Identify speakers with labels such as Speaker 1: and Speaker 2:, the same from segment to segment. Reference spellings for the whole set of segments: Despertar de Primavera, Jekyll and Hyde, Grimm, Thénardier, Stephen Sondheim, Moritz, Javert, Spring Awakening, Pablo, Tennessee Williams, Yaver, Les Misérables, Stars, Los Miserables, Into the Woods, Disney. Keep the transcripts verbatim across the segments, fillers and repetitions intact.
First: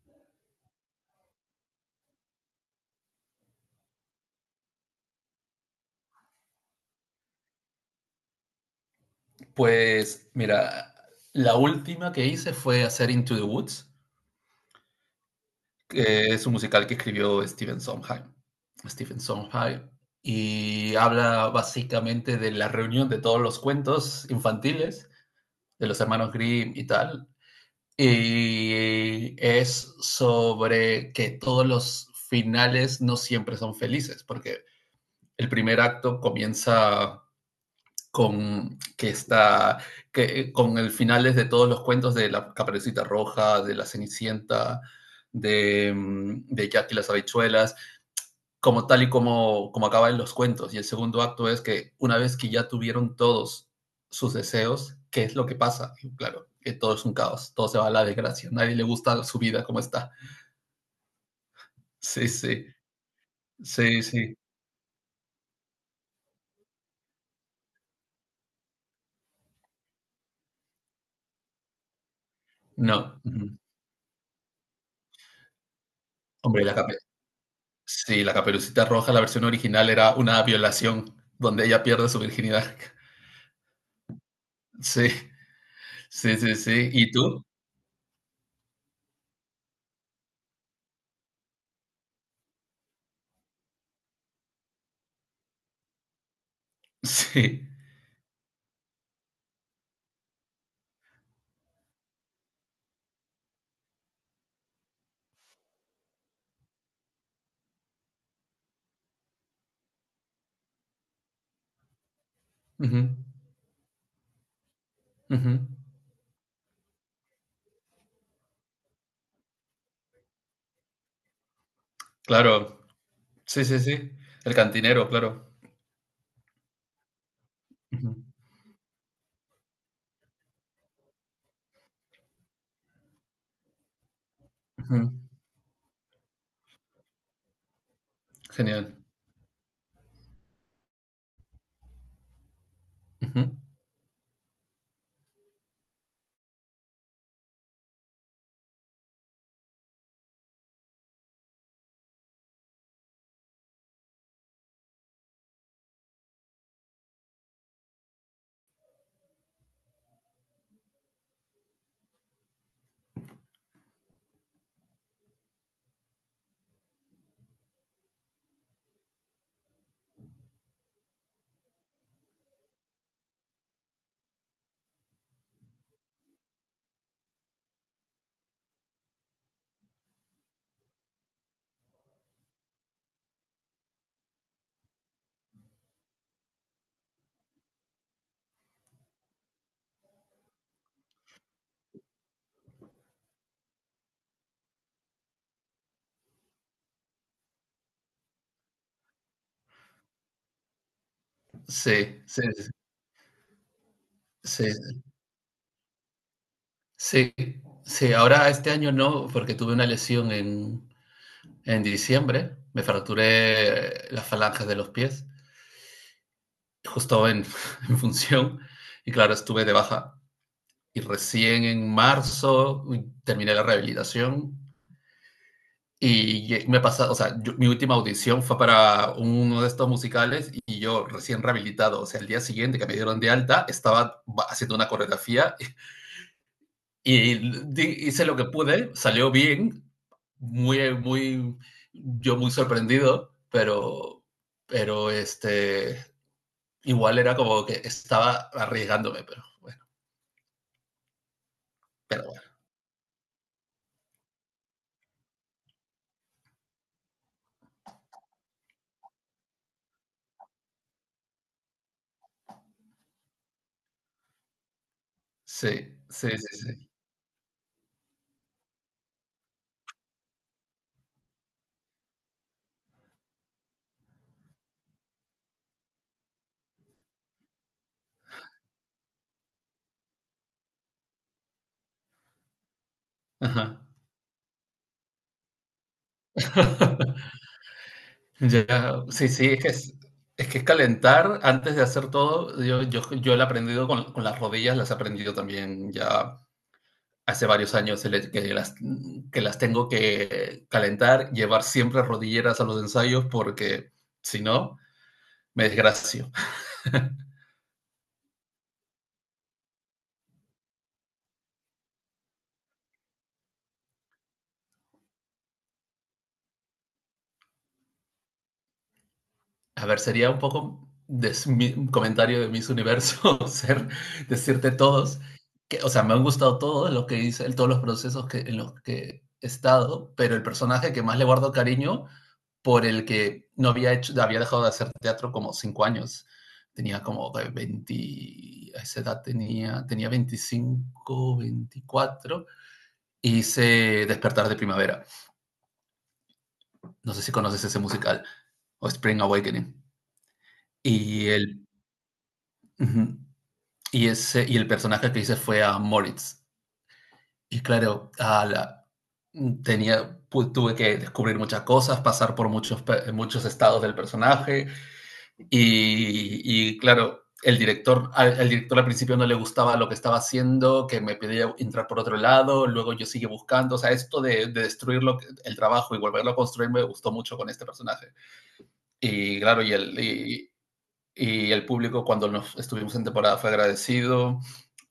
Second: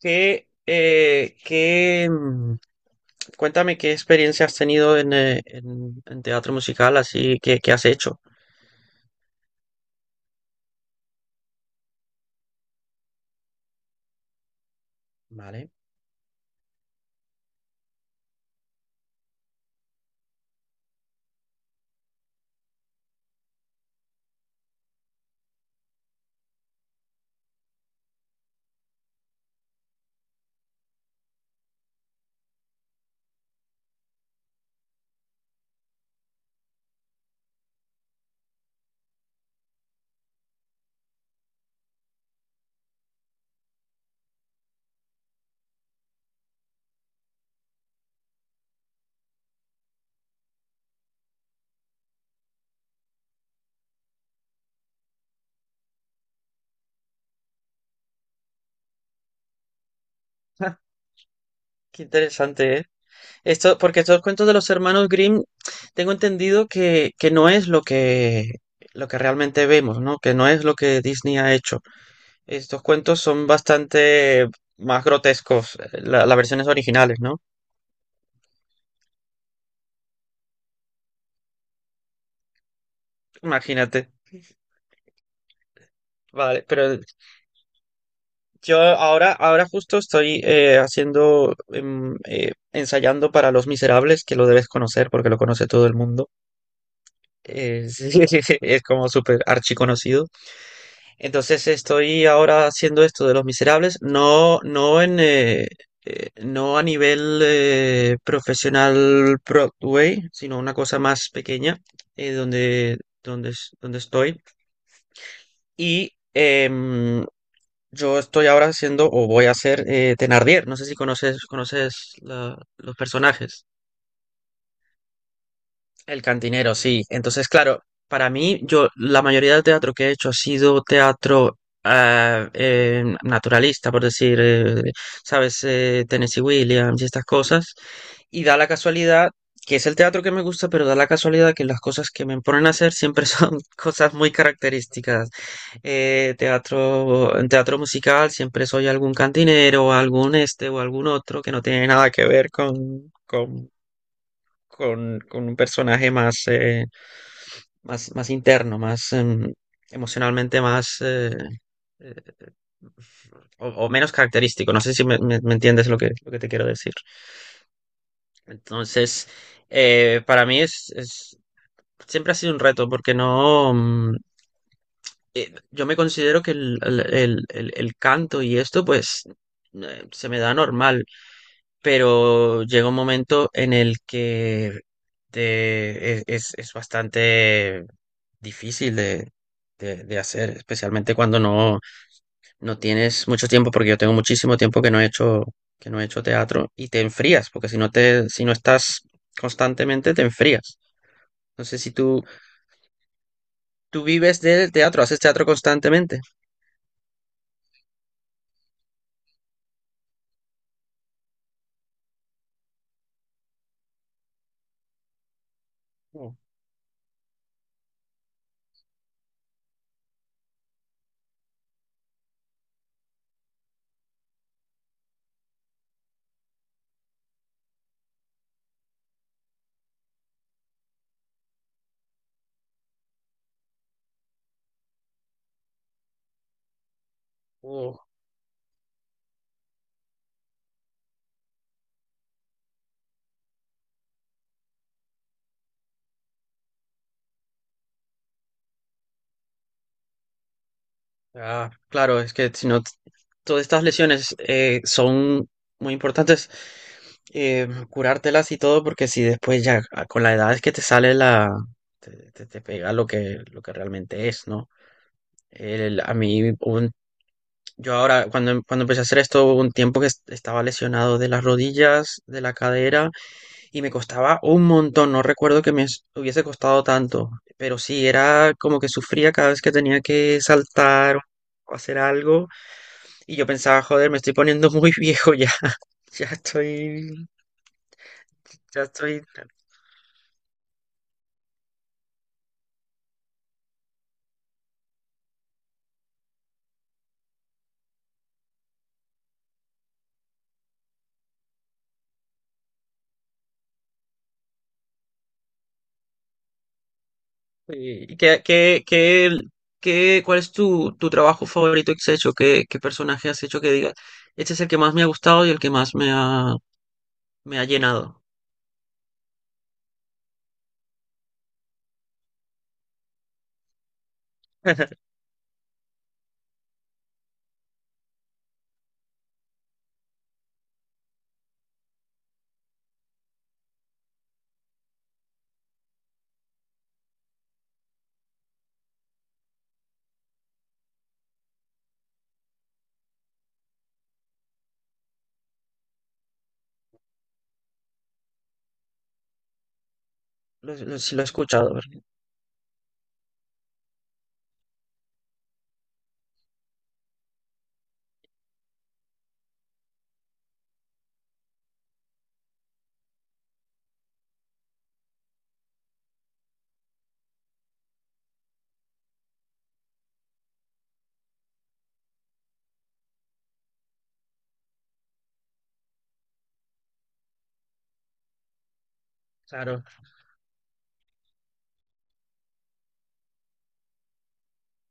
Speaker 1: ¿Qué, eh, qué, mm, cuéntame qué experiencia has tenido en, eh, en- en teatro musical, así que, que has hecho?
Speaker 2: Pues mira, la última que hice fue hacer Into the Woods,
Speaker 1: Vale.
Speaker 2: que es un musical que escribió Stephen Sondheim. Stephen Sondheim. Y habla básicamente de la reunión de todos los cuentos infantiles de los hermanos Grimm y tal. Y es sobre que todos los finales no siempre son felices, porque el primer acto comienza con que está que, con el finales de todos los cuentos de la Caperucita Roja, de la Cenicienta, de, mm, de Jack y las habichuelas, como tal y como, como acaban los cuentos. Y el segundo acto es que una vez que ya tuvieron todos sus deseos, ¿qué es lo que pasa? Y claro, que todo es un caos, todo se va a la desgracia, nadie le gusta su vida como está.
Speaker 1: Ah, qué
Speaker 2: Sí, sí,
Speaker 1: interesante, ¿eh? Esto, porque
Speaker 2: sí,
Speaker 1: estos
Speaker 2: sí.
Speaker 1: cuentos de los hermanos Grimm, tengo entendido que, que no es lo que, lo que realmente vemos, ¿no? Que no es lo que Disney ha hecho. Estos
Speaker 2: No,
Speaker 1: cuentos son bastante más grotescos, eh, la- las
Speaker 2: hombre,
Speaker 1: versiones
Speaker 2: la,
Speaker 1: originales, ¿no?
Speaker 2: Sí, la Caperucita Roja, la versión original era una violación donde ella pierde su virginidad.
Speaker 1: Imagínate.
Speaker 2: Sí, sí, sí,
Speaker 1: Vale, pero
Speaker 2: sí. ¿Y tú?
Speaker 1: yo ahora, ahora justo estoy eh, haciendo, em, eh, ensayando para Los Miserables, que lo debes conocer porque lo conoce todo el mundo.
Speaker 2: Sí.
Speaker 1: Eh, sí, sí, sí, es como súper archiconocido. Entonces estoy ahora haciendo esto de Los Miserables, no, no en, eh, eh, no a nivel eh, profesional Broadway, sino una cosa más pequeña, eh, donde,
Speaker 2: Ujú,
Speaker 1: donde, donde estoy.
Speaker 2: ujú.
Speaker 1: Y em, Yo estoy ahora haciendo, o voy a hacer, eh, Thénardier. No sé si conoces, conoces la-
Speaker 2: Claro,
Speaker 1: los
Speaker 2: sí,
Speaker 1: personajes.
Speaker 2: sí, sí. El cantinero, claro.
Speaker 1: El cantinero, sí. Entonces, claro,
Speaker 2: Ujú,
Speaker 1: para mí, yo la mayoría del teatro que he hecho ha sido teatro ah, eh, naturalista, por decir, eh,
Speaker 2: ujú.
Speaker 1: ¿sabes? Eh, Tennessee Williams y estas cosas. Y da la
Speaker 2: Genial.
Speaker 1: casualidad que es el teatro que me gusta, pero da la casualidad que las cosas que me ponen a hacer siempre
Speaker 2: Ujú.
Speaker 1: son cosas muy características. Eh, teatro, en teatro musical siempre soy algún cantinero, algún este o algún otro que no tiene nada que ver con, con con, con un personaje más, eh, más, más interno, más em, emocionalmente más eh, eh, o, o menos característico. No sé si me, me- me entiendes lo que, lo que te quiero decir. Entonces, eh, para mí es, es- siempre ha sido un reto porque no, mm, eh, yo me considero que el, el- el- el- el canto y esto pues eh, se me da normal, pero llega un momento en el que te- es, es- es bastante difícil de, de- de hacer, especialmente cuando no, no tienes mucho tiempo, porque yo tengo muchísimo tiempo que no he hecho que no he hecho teatro y te enfrías, porque si no te, si no estás constantemente, te enfrías. No sé si
Speaker 2: Sí,
Speaker 1: tú,
Speaker 2: sí,
Speaker 1: tú vives
Speaker 2: sí,
Speaker 1: del teatro, haces teatro constantemente.
Speaker 2: sí, sí. Sí, ahora este año no, porque tuve una lesión en, en, diciembre. Me fracturé las falanges de los pies,
Speaker 1: Oh,
Speaker 2: justo en, en función. Y claro, estuve de baja y recién en marzo terminé la rehabilitación y me pasa, o sea, yo- mi última audición fue para uno de estos musicales y yo recién rehabilitado, o sea, el día siguiente que me dieron de alta, estaba haciendo una coreografía
Speaker 1: oh.
Speaker 2: y hice lo que pude, salió bien, muy, muy, yo muy sorprendido, pero, pero este, igual era como que estaba arriesgándome, pero bueno,
Speaker 1: Ah, claro,
Speaker 2: pero
Speaker 1: es
Speaker 2: bueno,
Speaker 1: que si no, t- todas estas lesiones eh, son muy importantes eh, curártelas y todo, porque si después ya ah, con la edad es que te sale la, te, te- te pega lo que, lo que realmente es, ¿no?
Speaker 2: sí,
Speaker 1: El- a
Speaker 2: sí,
Speaker 1: mí,
Speaker 2: sí,
Speaker 1: hubo
Speaker 2: sí.
Speaker 1: un- yo ahora, cuando, em- cuando empecé a hacer esto, hubo un tiempo que es- estaba lesionado de las rodillas, de la cadera, y me costaba un montón, no recuerdo que me s- hubiese costado tanto, pero sí, era como que sufría cada vez que tenía que saltar o hacer algo. Y yo pensaba,
Speaker 2: Ajá.
Speaker 1: joder, me estoy poniendo muy viejo ya. Ya estoy, ya
Speaker 2: Ya,
Speaker 1: estoy.
Speaker 2: sí, sí, es que es, es que es calentar antes de hacer todo. Yo, yo, yo lo he aprendido con, con las rodillas, las he aprendido también ya hace varios años el hecho que las, que las tengo que calentar, llevar siempre rodilleras a los ensayos porque si no, me desgracio.
Speaker 1: ¿Y qué, qué, qué, qué- cuál es tu, tu trabajo favorito que has hecho? ¿Qué, qué personaje has hecho que digas? Este es el que más me ha gustado y el que más me ha, me ha llenado.
Speaker 2: A ver, sería un poco de, s- mi- un comentario de Miss Universo ser, decirte todos, que, o sea, me han gustado todos los que hice, todos los procesos que, en los que he estado, pero el personaje que más le guardo cariño por el que no había hecho, había dejado de hacer teatro como cinco años. Tenía como veinte, a esa edad tenía, tenía veinticinco veinticuatro. Hice Despertar de Primavera. No sé si conoces ese musical o Spring Awakening.
Speaker 1: Lo, lo- sí lo he
Speaker 2: Y el,
Speaker 1: escuchado, ¿verdad?
Speaker 2: y ese, y el personaje que hice fue a Moritz. Y claro, a la, tenía, tuve que descubrir muchas cosas, pasar por muchos, muchos estados del personaje. Y, y claro, el director, al, al, director al principio no le gustaba lo que estaba haciendo, que me pedía entrar por otro lado, luego yo sigue buscando, o sea, esto de, de destruir lo, el trabajo y volverlo a construir me gustó mucho con este personaje. Y claro, y
Speaker 1: Claro.
Speaker 2: el, y, y el público cuando nos estuvimos en temporada fue agradecido,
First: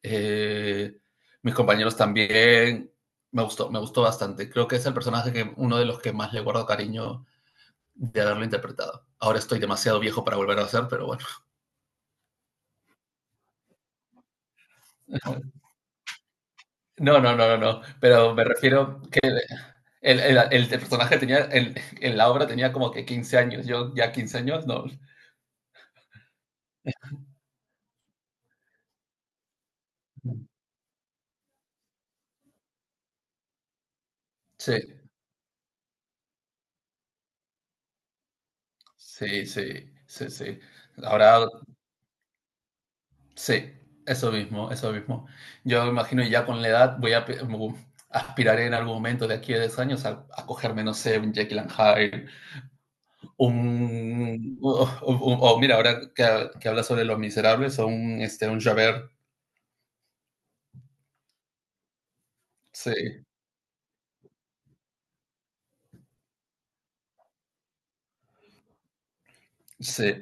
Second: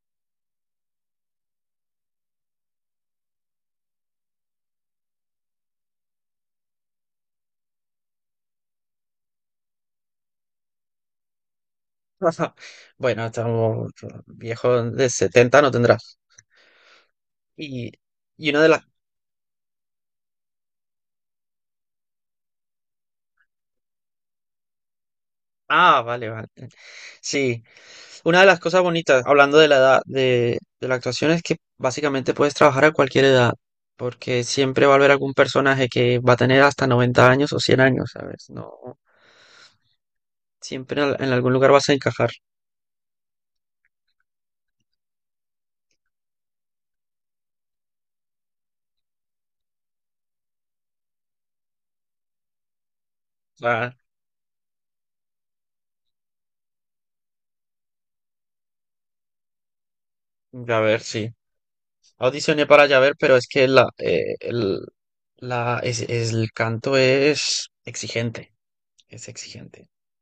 Speaker 2: eh, mis compañeros también, me gustó, me gustó bastante. Creo que es el personaje que uno de los que más le guardo cariño de haberlo interpretado. Ahora estoy demasiado viejo para volver a hacer, pero bueno.
Speaker 1: Bueno, estamos viejo de setenta no tendrás.
Speaker 2: No, no, no, no, no.
Speaker 1: Y,
Speaker 2: Pero me
Speaker 1: y uno de las...
Speaker 2: refiero que el, el- el personaje tenía, en- en la obra tenía como que quince años. Yo ya quince años, no.
Speaker 1: Ah, vale, vale. Sí, una de las cosas bonitas, hablando de la edad de, de la actuación, es que básicamente puedes trabajar a cualquier edad, porque
Speaker 2: Sí,
Speaker 1: siempre va a haber algún personaje que va a tener hasta noventa años o cien años, ¿sabes? No,
Speaker 2: sí, sí, sí, sí.
Speaker 1: siempre en, en
Speaker 2: Ahora,
Speaker 1: algún lugar vas a encajar.
Speaker 2: sí, eso mismo, eso mismo. Yo me imagino ya con la edad voy a pe- mu- aspiraré en algún momento de aquí a diez años a, a cogerme, no sé, un Jekyll and Hyde,
Speaker 1: Ah,
Speaker 2: un... O, o- o- o mira, ahora que, ha- que habla sobre Los Miserables, o un, este, un Javert,
Speaker 1: a ver, sí. Audicioné para
Speaker 2: sí.
Speaker 1: Yaver, pero es que la, eh, el, la, es, es- el canto es exigente, es exigente.
Speaker 2: Sí,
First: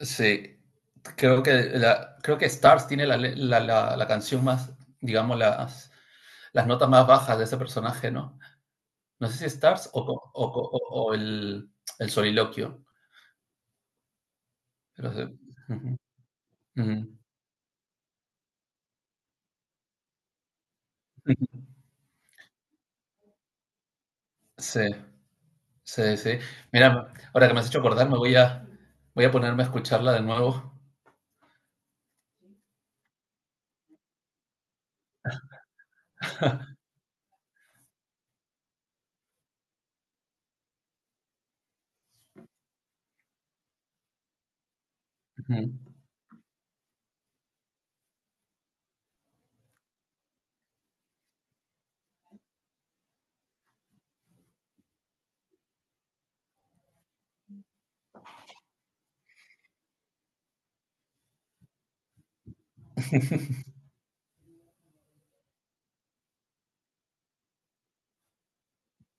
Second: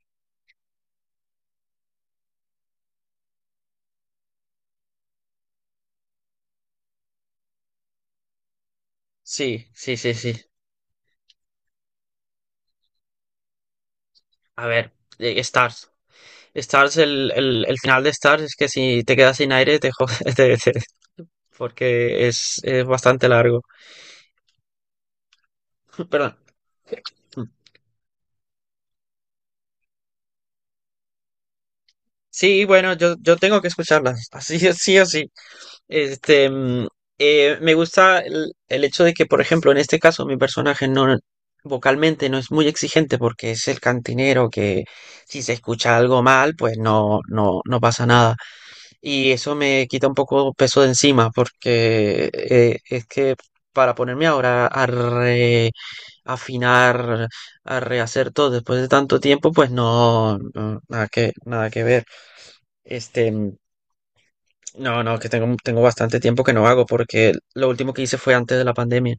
Speaker 2: sí. Creo que, la, creo que Stars tiene la, le- la- la- la canción más, digamos, las, las notas más bajas de ese personaje, ¿no? No sé si
Speaker 1: Sí,
Speaker 2: Stars
Speaker 1: sí,
Speaker 2: o,
Speaker 1: sí,
Speaker 2: co-
Speaker 1: sí.
Speaker 2: o co- o- o el, el soliloquio.
Speaker 1: A ver,
Speaker 2: Pero sí.
Speaker 1: eh, Stars.
Speaker 2: Ujú,
Speaker 1: Stars,
Speaker 2: ujú,
Speaker 1: el, el, el final de Stars es que si te quedas sin aire, te jodes,
Speaker 2: ujú.
Speaker 1: porque es, es bastante largo.
Speaker 2: Sí, sí,
Speaker 1: Perdón.
Speaker 2: sí. Mira, ahora que me has hecho acordar, me voy a, voy a ponerme a escucharla de nuevo.
Speaker 1: Sí, bueno, yo, yo tengo que escucharlas, así, es, sí o sí. Este, mm, eh, me gusta el, el hecho de que, por ejemplo, en este caso, mi personaje no vocalmente no es muy exigente porque es el cantinero que si se
Speaker 2: Ujú,
Speaker 1: escucha algo mal, pues no, no, no pasa nada. Y eso me quita un poco peso de encima porque eh, es que para ponerme ahora a afinar, a rehacer todo después de tanto tiempo, pues no, no, nada que, nada que ver. Este, no, no, que tengo, tengo bastante tiempo que no hago porque lo último que hice fue antes de la pandemia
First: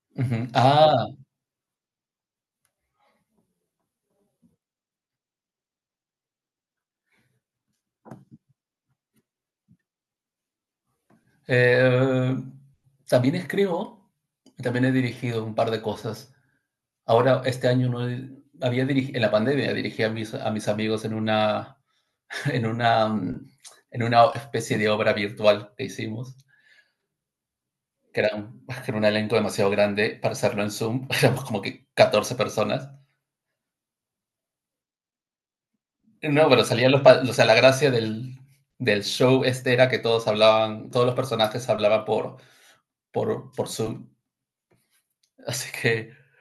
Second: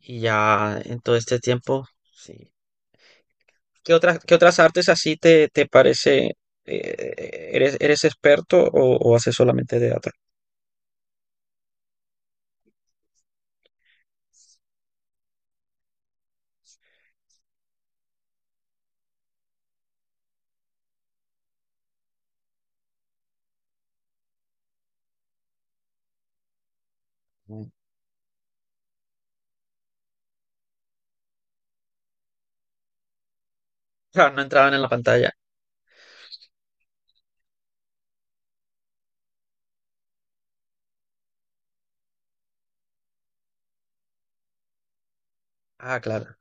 Speaker 1: y
Speaker 2: ujú.
Speaker 1: ya en
Speaker 2: Ah,
Speaker 1: todo este tiempo, sí. ¿Qué otras, qué otras artes así te, te parece? eh, ¿eres, eres experto o, o haces solamente teatro?
Speaker 2: eh, también escribo, también he dirigido un par de cosas. Ahora, este año no he- había dirigi- en la pandemia dirigí a mis, a mis amigos en una, en una, mm, en una especie de obra virtual que hicimos,
Speaker 1: Mm.
Speaker 2: que era un, era un elenco demasiado grande para hacerlo en Zoom, éramos como que catorce personas.
Speaker 1: Ah, no entraban en la pantalla.
Speaker 2: No, pero salían los, pa- o sea, la gracia del, del show este era que todos hablaban, todos los personajes hablaban por, por, por Zoom. así
Speaker 1: Ah,
Speaker 2: que
Speaker 1: claro.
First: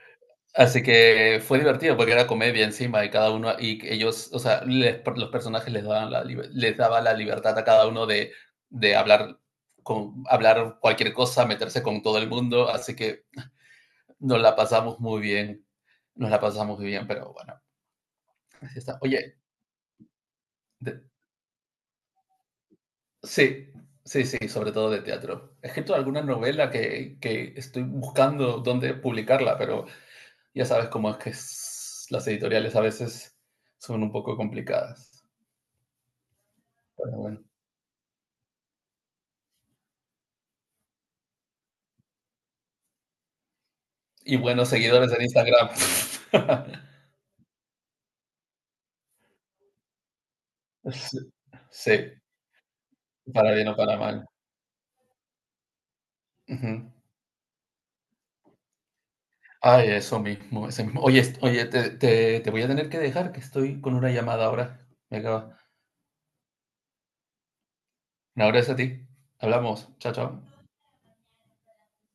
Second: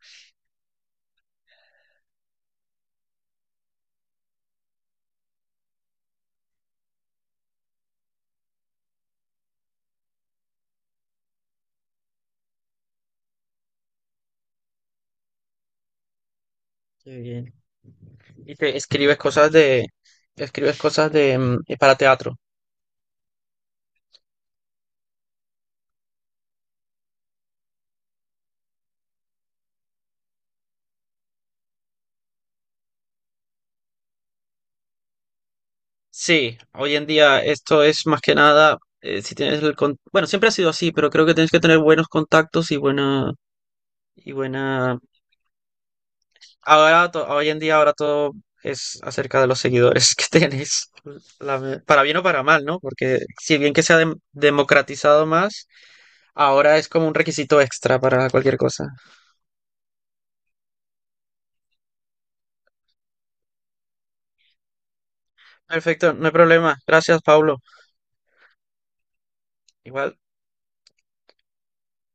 Speaker 2: Así que fue divertido porque era comedia encima y cada uno, y ellos, o sea, les- los personajes les daban la, libe- les daba la libertad a cada uno de, de hablar, con, hablar cualquier cosa, meterse con todo el mundo, así que nos la pasamos muy bien, nos la pasamos muy bien,
Speaker 1: Qué
Speaker 2: pero
Speaker 1: bien.
Speaker 2: bueno,
Speaker 1: Y te
Speaker 2: así está.
Speaker 1: escribes
Speaker 2: Oye,
Speaker 1: cosas de, escribes
Speaker 2: de-
Speaker 1: cosas de, mm, para teatro.
Speaker 2: sí, sí, sí, sobre todo de teatro. He escrito alguna novela que, que estoy buscando dónde publicarla, pero ya sabes cómo es que es- las editoriales a veces son un poco complicadas.
Speaker 1: Sí, hoy en
Speaker 2: Pero
Speaker 1: día
Speaker 2: bueno.
Speaker 1: esto es más que nada, eh, si tienes el con- bueno, siempre ha sido así, pero creo que tienes que tener buenos contactos y buena, y
Speaker 2: Y buenos
Speaker 1: buena,
Speaker 2: seguidores en Instagram.
Speaker 1: ahora, to- hoy en día ahora todo es acerca de los seguidores que tienes,
Speaker 2: Sí,
Speaker 1: la-
Speaker 2: sí,
Speaker 1: para bien o para mal, ¿no? Porque
Speaker 2: para
Speaker 1: si
Speaker 2: bien
Speaker 1: bien
Speaker 2: o
Speaker 1: que se
Speaker 2: para
Speaker 1: ha dem-
Speaker 2: mal.
Speaker 1: democratizado más, ahora es
Speaker 2: Ujú.
Speaker 1: como un requisito extra para cualquier cosa.
Speaker 2: Ay, eso mismo, eso mismo. Oye, est- oye, te, te- te voy a tener que dejar, que estoy con una llamada ahora. Me acaba.
Speaker 1: Perfecto, no hay problema. Gracias, Pablo.
Speaker 2: Un abrazo a ti. Hablamos. Chao,
Speaker 1: Igual.
Speaker 2: chao.